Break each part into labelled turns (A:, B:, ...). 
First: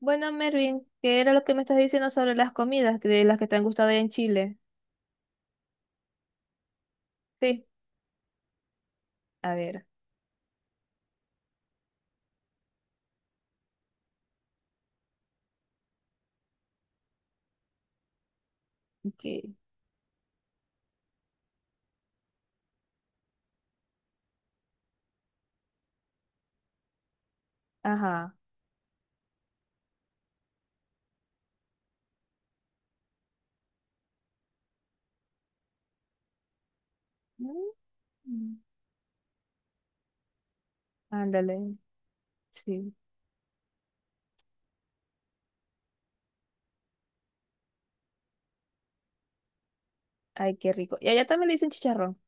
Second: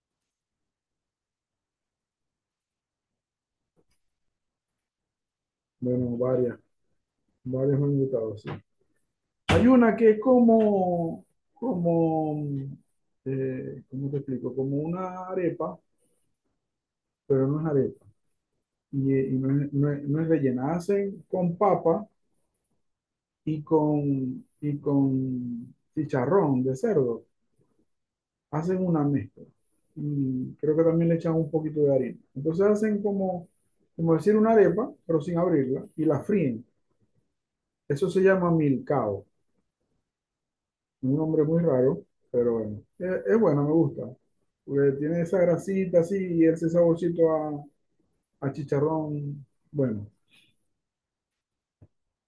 A: Bueno, Mervin, ¿qué era lo que me estás diciendo sobre las comidas de las que te han gustado allá en Chile?
B: Bueno, varias,
A: Sí,
B: varias me han gustado, sí.
A: a
B: Hay
A: ver,
B: una que es como, ¿cómo te explico? Como una arepa, pero no es arepa. Y
A: ok,
B: no es rellena. Hacen con papa y con chicharrón de cerdo.
A: ajá.
B: Hacen una mezcla. Y creo que también le echan un poquito de harina. Entonces hacen como decir una arepa, pero sin abrirla, y la fríen. Eso se llama
A: Mm.
B: milcao. Un nombre muy
A: Ándale,
B: raro, pero bueno.
A: sí.
B: Es bueno, me gusta. Porque tiene esa grasita así y ese saborcito a chicharrón. Bueno,
A: Ay, qué rico. Y allá también le dicen chicharrón.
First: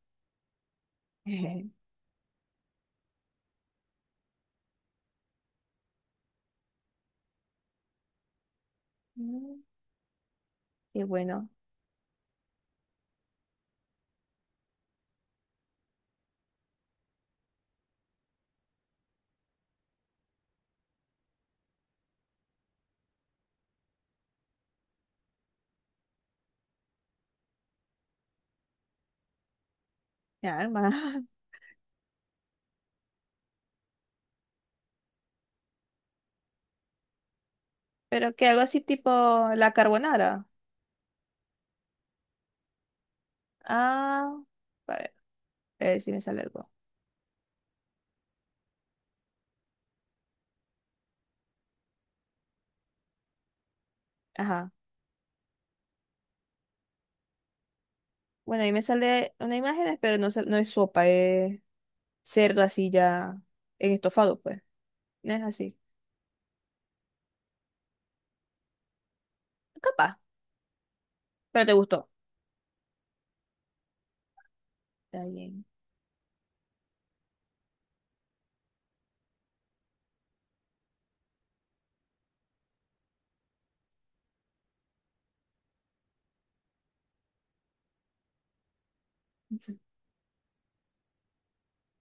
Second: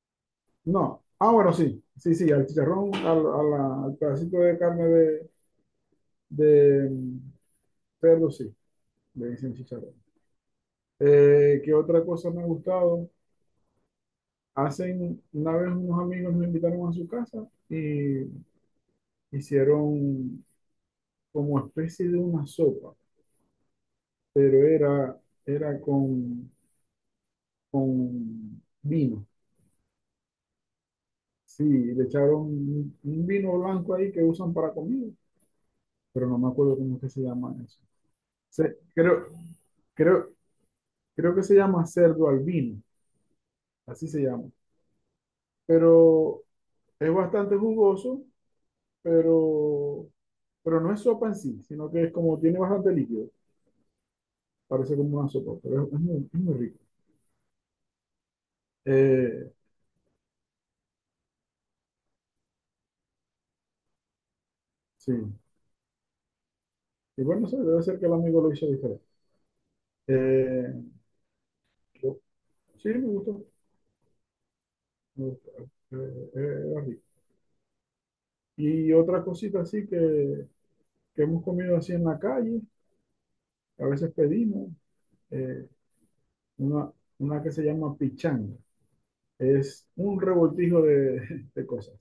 B: no. Ah, bueno, sí. Sí, sí, al chicharrón, al pedacito de carne de perro, sí. Le dicen
A: Mm.
B: chicharrón.
A: Qué bueno,
B: ¿Qué otra cosa me ha gustado? Hacen, una vez unos amigos me invitaron a su casa y hicieron como especie de una sopa, pero era con vino.
A: mi alma.
B: Sí, le echaron un vino blanco ahí que usan para comida, pero no me acuerdo cómo es que se llama eso.
A: Pero que algo
B: Se-
A: así tipo
B: creo,
A: la
B: creo,
A: carbonara.
B: creo que se llama cerdo al vino, así se
A: Ah,
B: llama.
A: a ver, a ver si me sale
B: Pero
A: algo.
B: es bastante jugoso, pero, pero no es sopa en sí, sino que es como tiene bastante líquido.
A: Ajá.
B: Parece como una sopa, pero es muy rico.
A: Bueno, ahí me sale
B: Eh,
A: una imagen, pero no, no es sopa, es cerdo así ya en estofado, pues.
B: sí.
A: No es así.
B: Y bueno, no sé, debe ser que el amigo lo hizo diferente.
A: Capaz,
B: Eh,
A: pero te gustó.
B: yo- sí, me gustó.
A: Está
B: Me gustó.
A: bien.
B: Era rico. Y otra cosita así que hemos comido así en la calle, a veces pedimos, eh, una, una que se llama pichanga. Es un revoltijo de cosas.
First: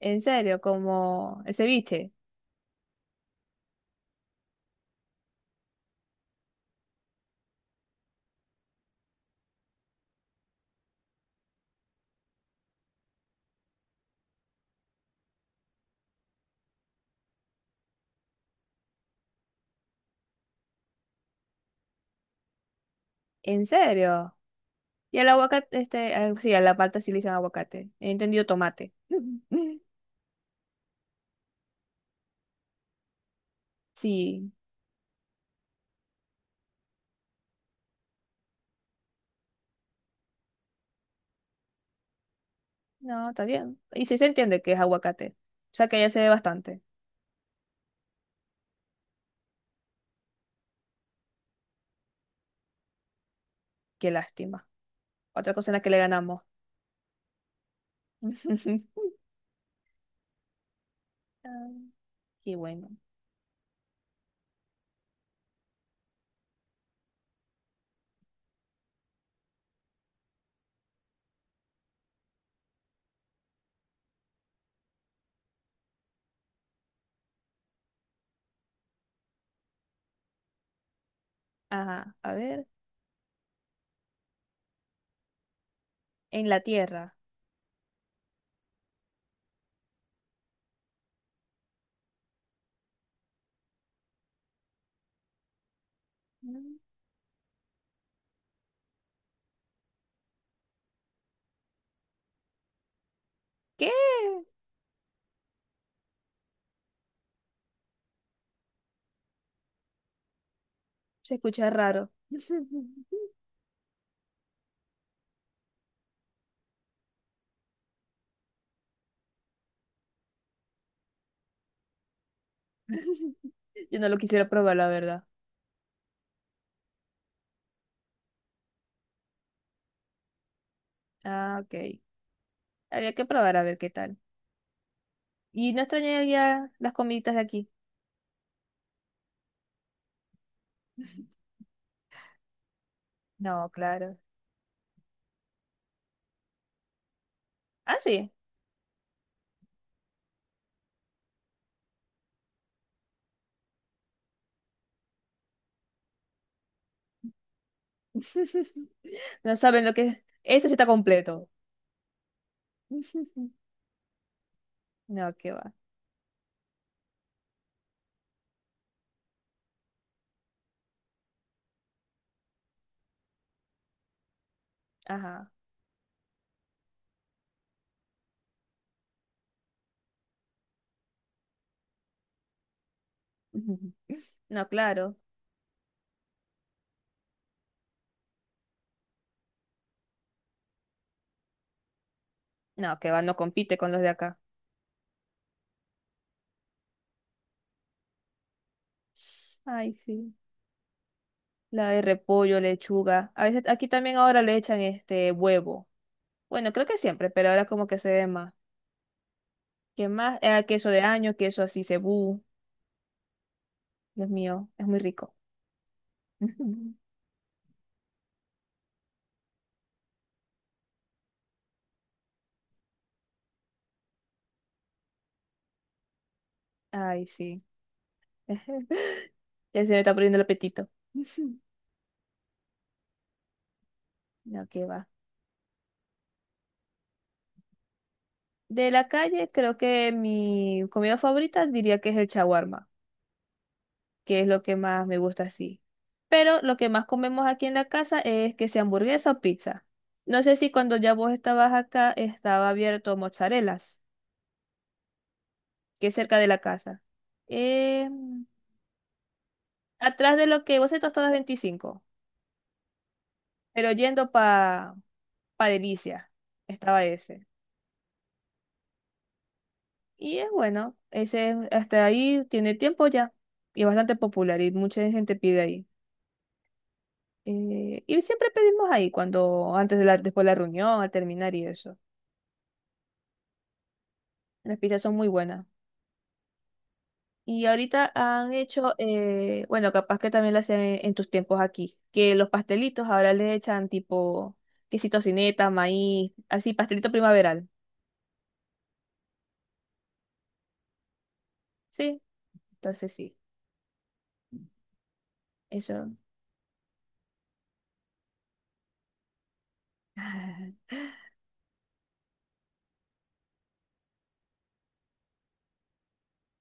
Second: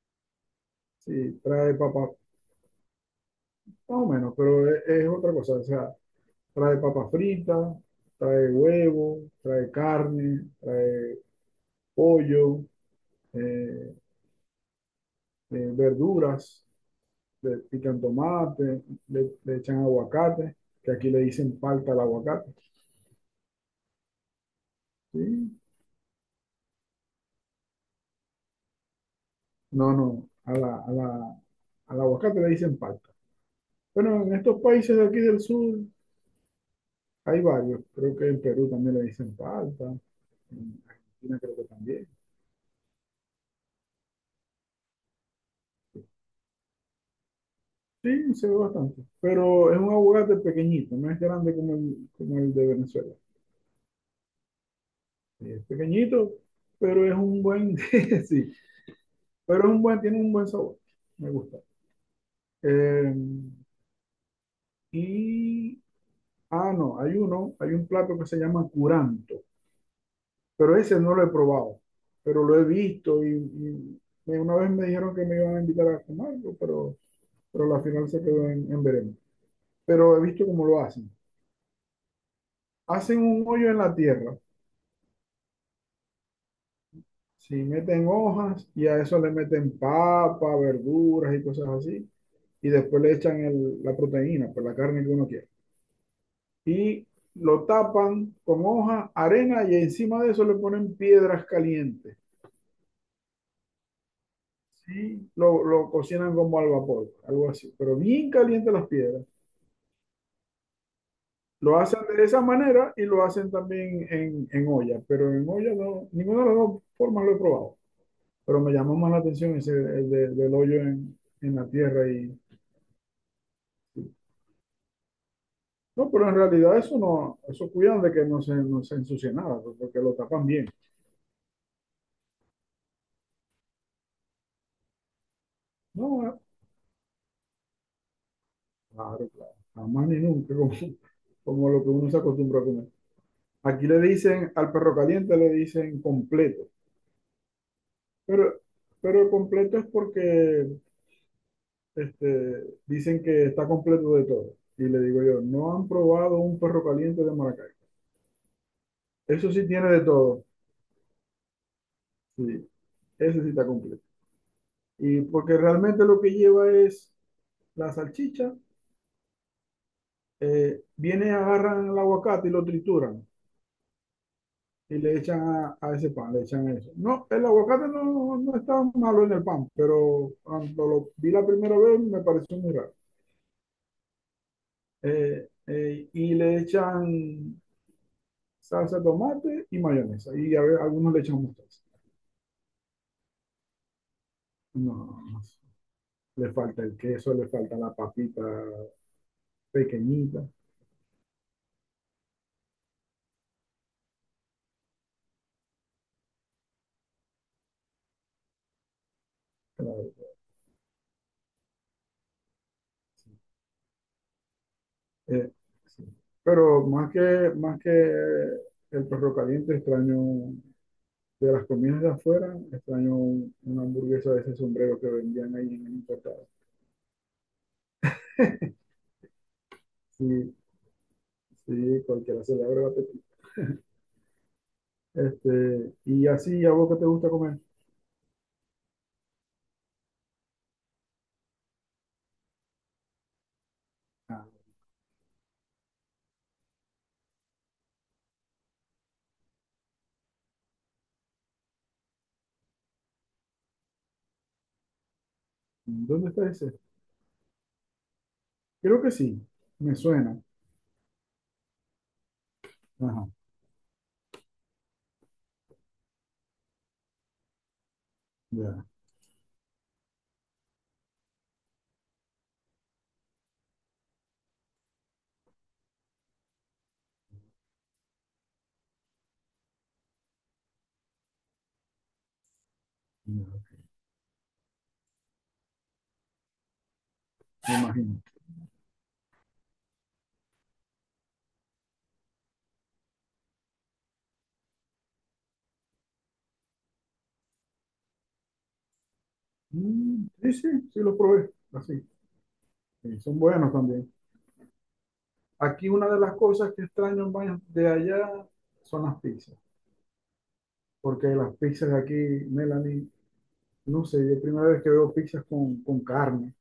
A: En serio,
B: Sí,
A: como el
B: trae papa, más
A: ceviche.
B: o menos, pero es otra cosa. O sea, trae papa frita, trae huevo, trae carne, trae pollo, eh, verduras, le pican tomate, le echan aguacate, que aquí le dicen palta al aguacate.
A: En serio. Y el
B: ¿Sí?
A: aguacate, este, ah, sí, a la palta sí le dicen aguacate. He entendido tomate.
B: No, no, al aguacate le dicen palta. Bueno, en
A: Sí,
B: estos países de aquí del sur hay varios. Creo que en Perú también le dicen palta, en Argentina creo que también.
A: no, está bien. Y sí se entiende que es aguacate. O sea que ya se ve bastante.
B: Sí, se ve bastante. Pero es un aguacate pequeñito, no es grande como el de Venezuela.
A: Qué lástima.
B: Sí,
A: Otra
B: es
A: cosa en la que le
B: pequeñito,
A: ganamos.
B: pero es un buen, sí, tiene un buen sabor. Me gusta.
A: Ah, qué bueno.
B: Eh, y, no, hay un plato que se llama curanto. Pero ese no lo he probado, pero lo he visto una vez me dijeron que me iban a invitar a comerlo, pero la final se quedó en veremos. Pero he visto cómo lo hacen.
A: Ajá, a ver.
B: Hacen un hoyo en la tierra,
A: En la tierra.
B: si meten hojas y a eso le meten papa, verduras y cosas así, y después le echan la proteína, pues la carne que uno quiere.
A: Mm.
B: Y lo tapan con hoja, arena y encima de eso le ponen piedras calientes.
A: ¿Qué?
B: Sí, lo cocinan como al vapor, algo así, pero bien caliente las piedras.
A: Se escucha
B: Lo hacen
A: raro.
B: de esa manera y lo hacen también en olla, pero en olla no, ninguna de las dos formas lo he probado. Pero me llamó más la atención ese del hoyo en la tierra y.
A: Yo no lo quisiera probar, la verdad.
B: No, pero en realidad eso no, eso cuidan de que no se ensucie nada, pues, porque lo tapan bien.
A: Ah, ok. Habría que probar a ver qué tal. ¿Y no
B: No,
A: extrañaría las comiditas de aquí?
B: claro, claro, jamás ni nunca, como lo que uno se acostumbra a comer.
A: No,
B: Aquí le
A: claro.
B: dicen, al perro caliente le dicen completo.
A: Ah, sí.
B: Pero, pero completo es porque dicen que está completo de todo. Y le digo yo, no han probado un perro caliente de Maracaibo. Eso
A: No
B: sí
A: saben
B: tiene
A: lo
B: de
A: que es.
B: todo.
A: Ese sí está completo.
B: Sí, ese sí está completo. Y
A: No, qué
B: porque
A: va.
B: realmente lo que lleva es la salchicha, viene, agarran el aguacate y lo trituran y le echan
A: Ajá.
B: a ese pan, le echan eso. No, el aguacate no está malo en el pan, pero cuando lo vi la primera vez me pareció muy raro.
A: No, claro.
B: Y le echan salsa de tomate y mayonesa. Y a ver, algunos le echamos mostaza.
A: No, qué va, no compite con los de acá.
B: No, no, no. Le falta el queso, le falta la papita
A: Ay, sí.
B: pequeñita.
A: La de repollo, lechuga. A veces aquí también ahora le echan este huevo. Bueno, creo que siempre, pero ahora como que se ve más. ¿Qué
B: Claro,
A: más? Queso de año, queso así, cebú.
B: sí.
A: Dios mío, es muy rico.
B: Eh, sí. Pero más que, más que el perro caliente, extraño de las comidas de afuera, extraño una hamburguesa de ese sombrero que vendían ahí en el importado.
A: Ay, sí. Ya se me está poniendo el
B: Sí,
A: apetito.
B: sí, cualquiera se le abre el apetito.
A: No, qué va.
B: Y así, ¿a vos qué te gusta comer?
A: De la calle, creo que mi comida favorita diría que es el shawarma, que
B: Ah,
A: es lo que más me gusta así. Pero lo que más comemos aquí en la casa es que sea hamburguesa o pizza. No sé si cuando ya vos estabas acá estaba abierto Mozzarelas, que es
B: ¿dónde
A: cerca de
B: está
A: la
B: ese?
A: casa. Eh,
B: Creo que sí, me
A: atrás
B: suena.
A: de lo que vos estás todas 25,
B: Ajá,
A: pero yendo pa, pa Delicia, estaba ese.
B: ya,
A: Y es bueno, ese hasta ahí tiene tiempo ya y es bastante popular y mucha gente pide ahí. Y siempre pedimos ahí cuando, antes de la, después de la reunión, al terminar y eso.
B: ya.
A: Las pizzas son muy buenas. Y
B: Me
A: ahorita
B: imagino.
A: han hecho, bueno, capaz que también lo hacen en tus tiempos aquí, que los pastelitos ahora le echan tipo quesito tocineta, maíz, así, pastelito primaveral.
B: Mm, sí, sí, sí los probé, así.
A: Sí, entonces
B: Sí,
A: sí,
B: son buenos también. Aquí una
A: eso.
B: de las cosas que extraño más de allá son las pizzas, porque las pizzas de aquí, Melanie, no sé, yo primera vez que veo pizzas con carne,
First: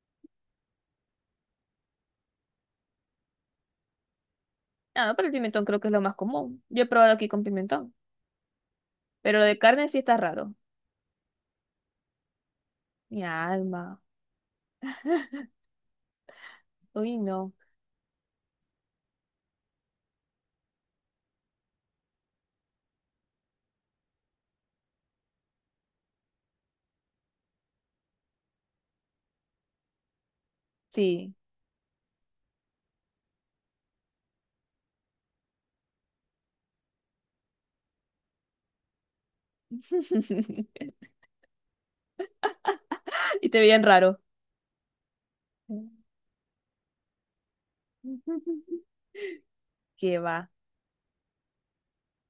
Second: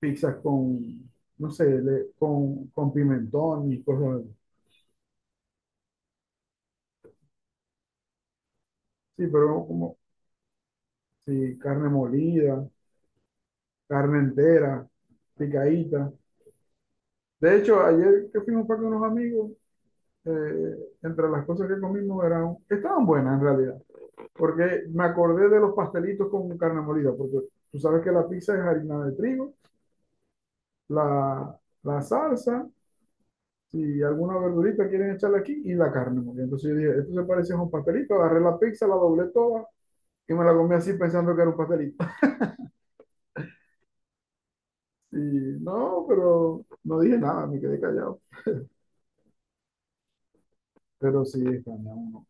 B: pizzas con, no sé, con pimentón y cosas así.
A: Ah, pero el pimentón creo que es lo más común. Yo he probado aquí con pimentón,
B: Sí,
A: pero lo de
B: pero
A: carne sí
B: como,
A: está raro.
B: sí, carne molida,
A: Mi alma.
B: carne entera, picadita.
A: Uy, no.
B: De hecho, ayer que fuimos para con unos amigos, eh, entre las cosas que comimos eran, estaban buenas en realidad, porque me acordé de los pastelitos con carne molida, porque tú sabes que la pizza es harina de trigo,
A: Sí.
B: la, la salsa, si alguna verdurita quieren echarle aquí, y la carne molida. Entonces yo dije, esto se parece a un pastelito, agarré la pizza, la doblé toda y me la comí así pensando que era un pastelito.
A: Y te veían raro.
B: Y no, pero no dije nada, me quedé callado.
A: ¿Qué va?
B: Pero sí, extraña uno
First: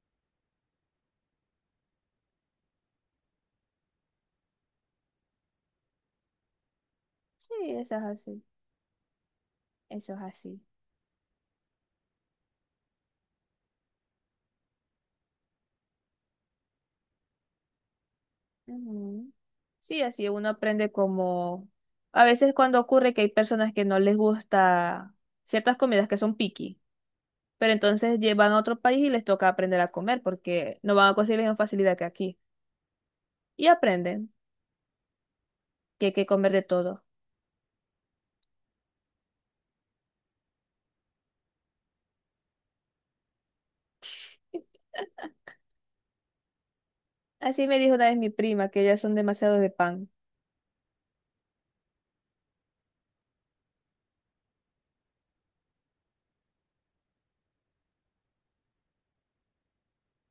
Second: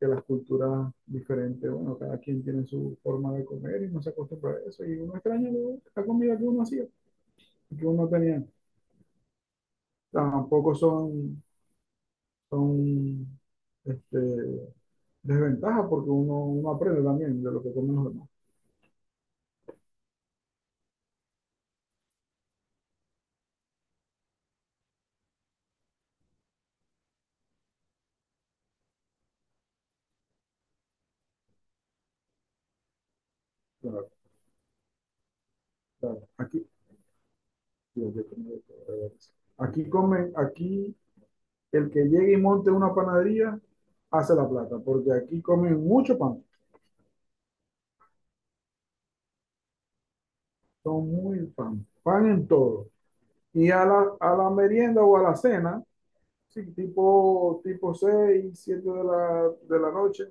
B: que las culturas diferentes, bueno, cada quien tiene su forma de comer y no se acostumbra a eso. Y uno extraña la comida que uno hacía,
A: Sí,
B: que
A: eso es
B: uno no tenía.
A: así. Eso es así.
B: Tampoco son este, desventajas porque uno aprende también de lo que comen los demás.
A: Ujú. Sí, así uno aprende como... A veces cuando ocurre que hay personas que no les gusta ciertas comidas que son picky, pero entonces llevan a otro país y les toca aprender a comer porque no van a conseguir la misma facilidad que aquí. Y
B: Claro,
A: aprenden que hay que
B: claro.
A: comer de
B: Aquí,
A: todo.
B: sí, aquí comen de todo eso. Aquí el que llegue y monte una panadería hace la plata, porque aquí comen mucho pan,
A: Así me dijo una vez mi prima, que ellas son demasiado de pan.
B: son muy pan, pan en todo. Y a la merienda o a la cena, sí, tipo 6, 7 de la noche,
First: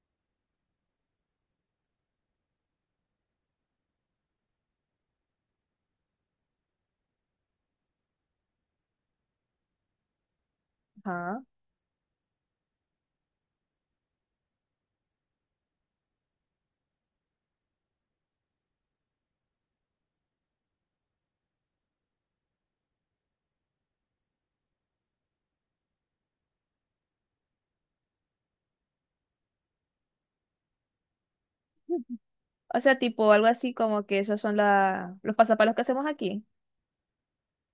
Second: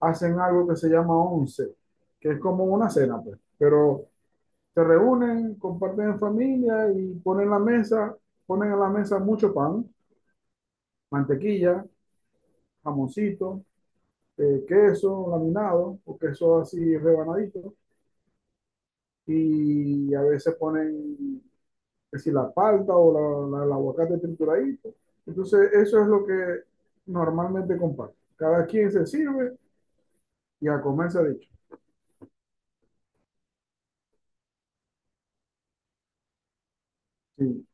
B: hacen algo que se llama 11, que es como una cena, pues. Pero se reúnen, comparten en familia y ponen la mesa, ponen en la mesa mucho pan,
A: Ajá.
B: mantequilla, jamoncito, queso laminado o queso así rebanadito y a veces ponen que si la palta o el aguacate trituradito. Entonces eso es lo que normalmente comparten. Cada quien se sirve y a comer se ha dicho.
A: O sea, tipo algo así como que esos son la... los pasapalos que hacemos aquí.
B: Sí.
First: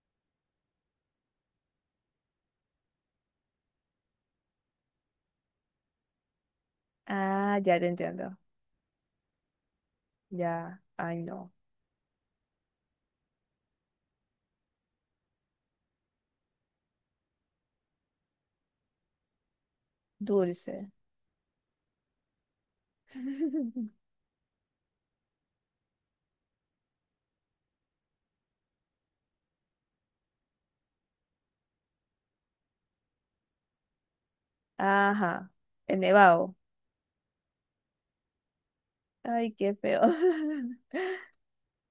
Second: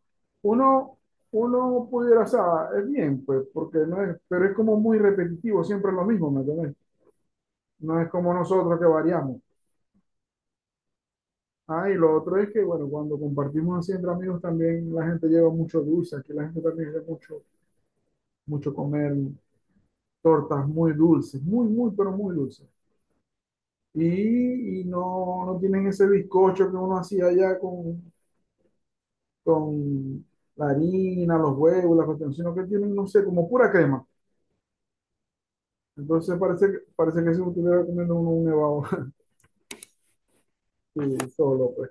B: Uno, uno pudiera, o sea, es bien, pues, porque no es, pero es como muy repetitivo, siempre es lo mismo, ¿me entiendes?
A: Ah, ya te
B: No es como
A: entiendo.
B: nosotros que variamos.
A: Ya, ay no,
B: Ah, y lo otro es que, bueno, cuando compartimos así entre amigos también la gente lleva mucho dulce, aquí la gente también lleva mucho, mucho comer tortas
A: dulce.
B: muy dulces, muy, muy, pero muy dulces. Y no tienen ese bizcocho que uno hacía allá con la harina, los huevos, la cuestión, sino que tienen, no sé, como pura crema.
A: Ajá, el
B: Entonces
A: nevado.
B: parece que si estuviera comiendo uno un nevado
A: Ay, qué feo.
B: y solo, pues.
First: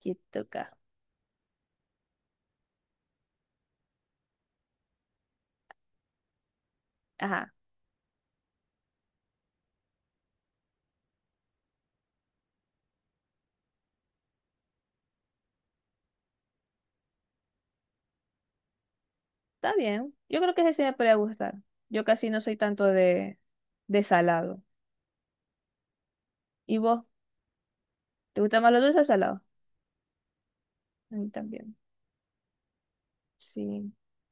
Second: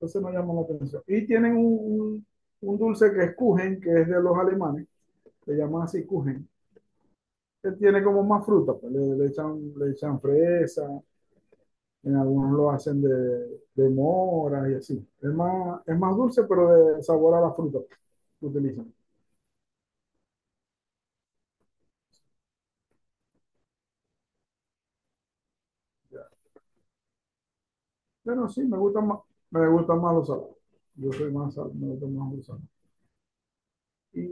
A: Qué
B: no llama la
A: toca.
B: atención. Y tienen un dulce que es Kuchen, que es de los alemanes, le llaman así Kuchen,
A: Ajá,
B: que tiene como más fruta, pues. Le echan fresa, en algunos lo hacen de mora y así. Es más dulce, pero de sabor a la fruta que utilizan.
A: está bien. Yo creo que ese sí me podría gustar. Yo casi no soy tanto de salado. ¿Y vos? ¿Te
B: Bueno,
A: gusta
B: sí,
A: más lo dulce o salado?
B: me gustan más los salados. Yo
A: A mí
B: soy más sal,
A: también.
B: me gustan más los salados.
A: Sí.
B: Y,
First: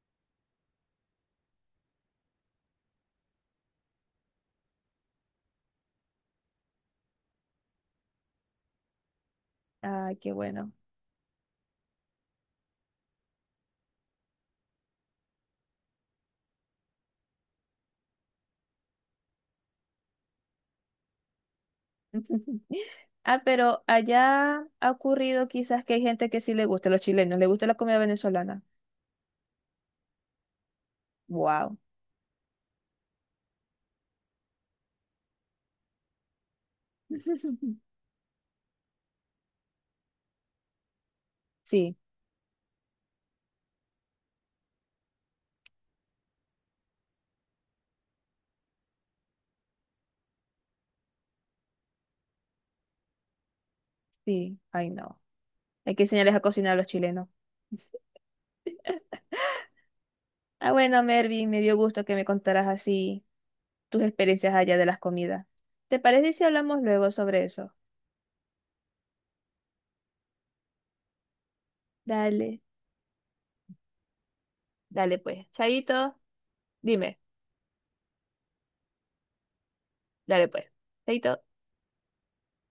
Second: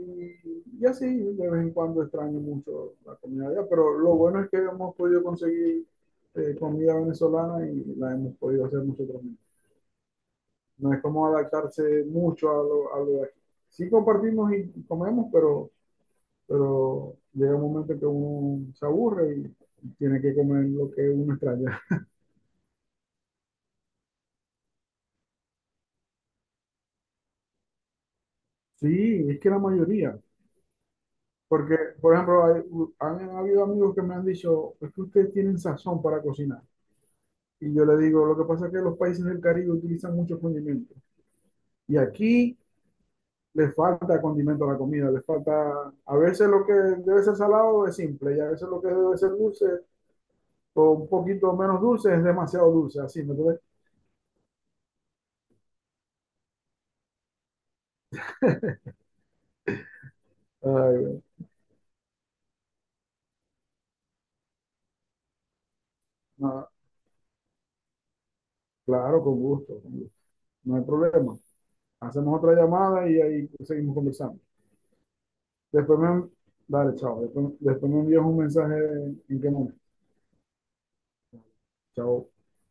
B: y así, de vez en cuando extraño mucho la comida allá, pero lo bueno es que hemos podido conseguir comida venezolana y la hemos podido hacer nosotros mismos.
A: Ay, qué bueno.
B: No es como adaptarse mucho a lo de aquí. Sí compartimos y comemos, pero llega un momento que uno se aburre y tiene que comer lo que uno extraña.
A: Ah, pero allá ha ocurrido quizás que hay gente que sí le gusta, los chilenos, le gusta la comida venezolana.
B: Sí, es que la mayoría. Porque,
A: Wow.
B: por ejemplo, han habido amigos que me han dicho, es que ustedes tienen sazón para cocinar. Y yo le digo, lo que pasa es que los países del Caribe utilizan muchos condimentos.
A: Sí,
B: Y aquí le falta condimento a la comida, le falta, a veces lo que debe ser salado es simple y a veces lo que debe ser dulce o un poquito menos dulce es demasiado dulce, así, ¿me entiendes?
A: sí, ay no. Hay que enseñarles a cocinar a los chilenos. Ah, bueno,
B: Ay,
A: Mervin, me dio gusto que me contaras así tus experiencias allá de las comidas. ¿Te parece si
B: no,
A: hablamos luego sobre eso?
B: claro, con gusto, no hay problema. Hacemos otra
A: Dale,
B: llamada y ahí seguimos conversando.
A: dale pues.
B: Después
A: Chaito,
B: me, dale,
A: dime,
B: chao, Después me envías un mensaje en qué momento.
A: dale pues. Chaito.
B: Chao.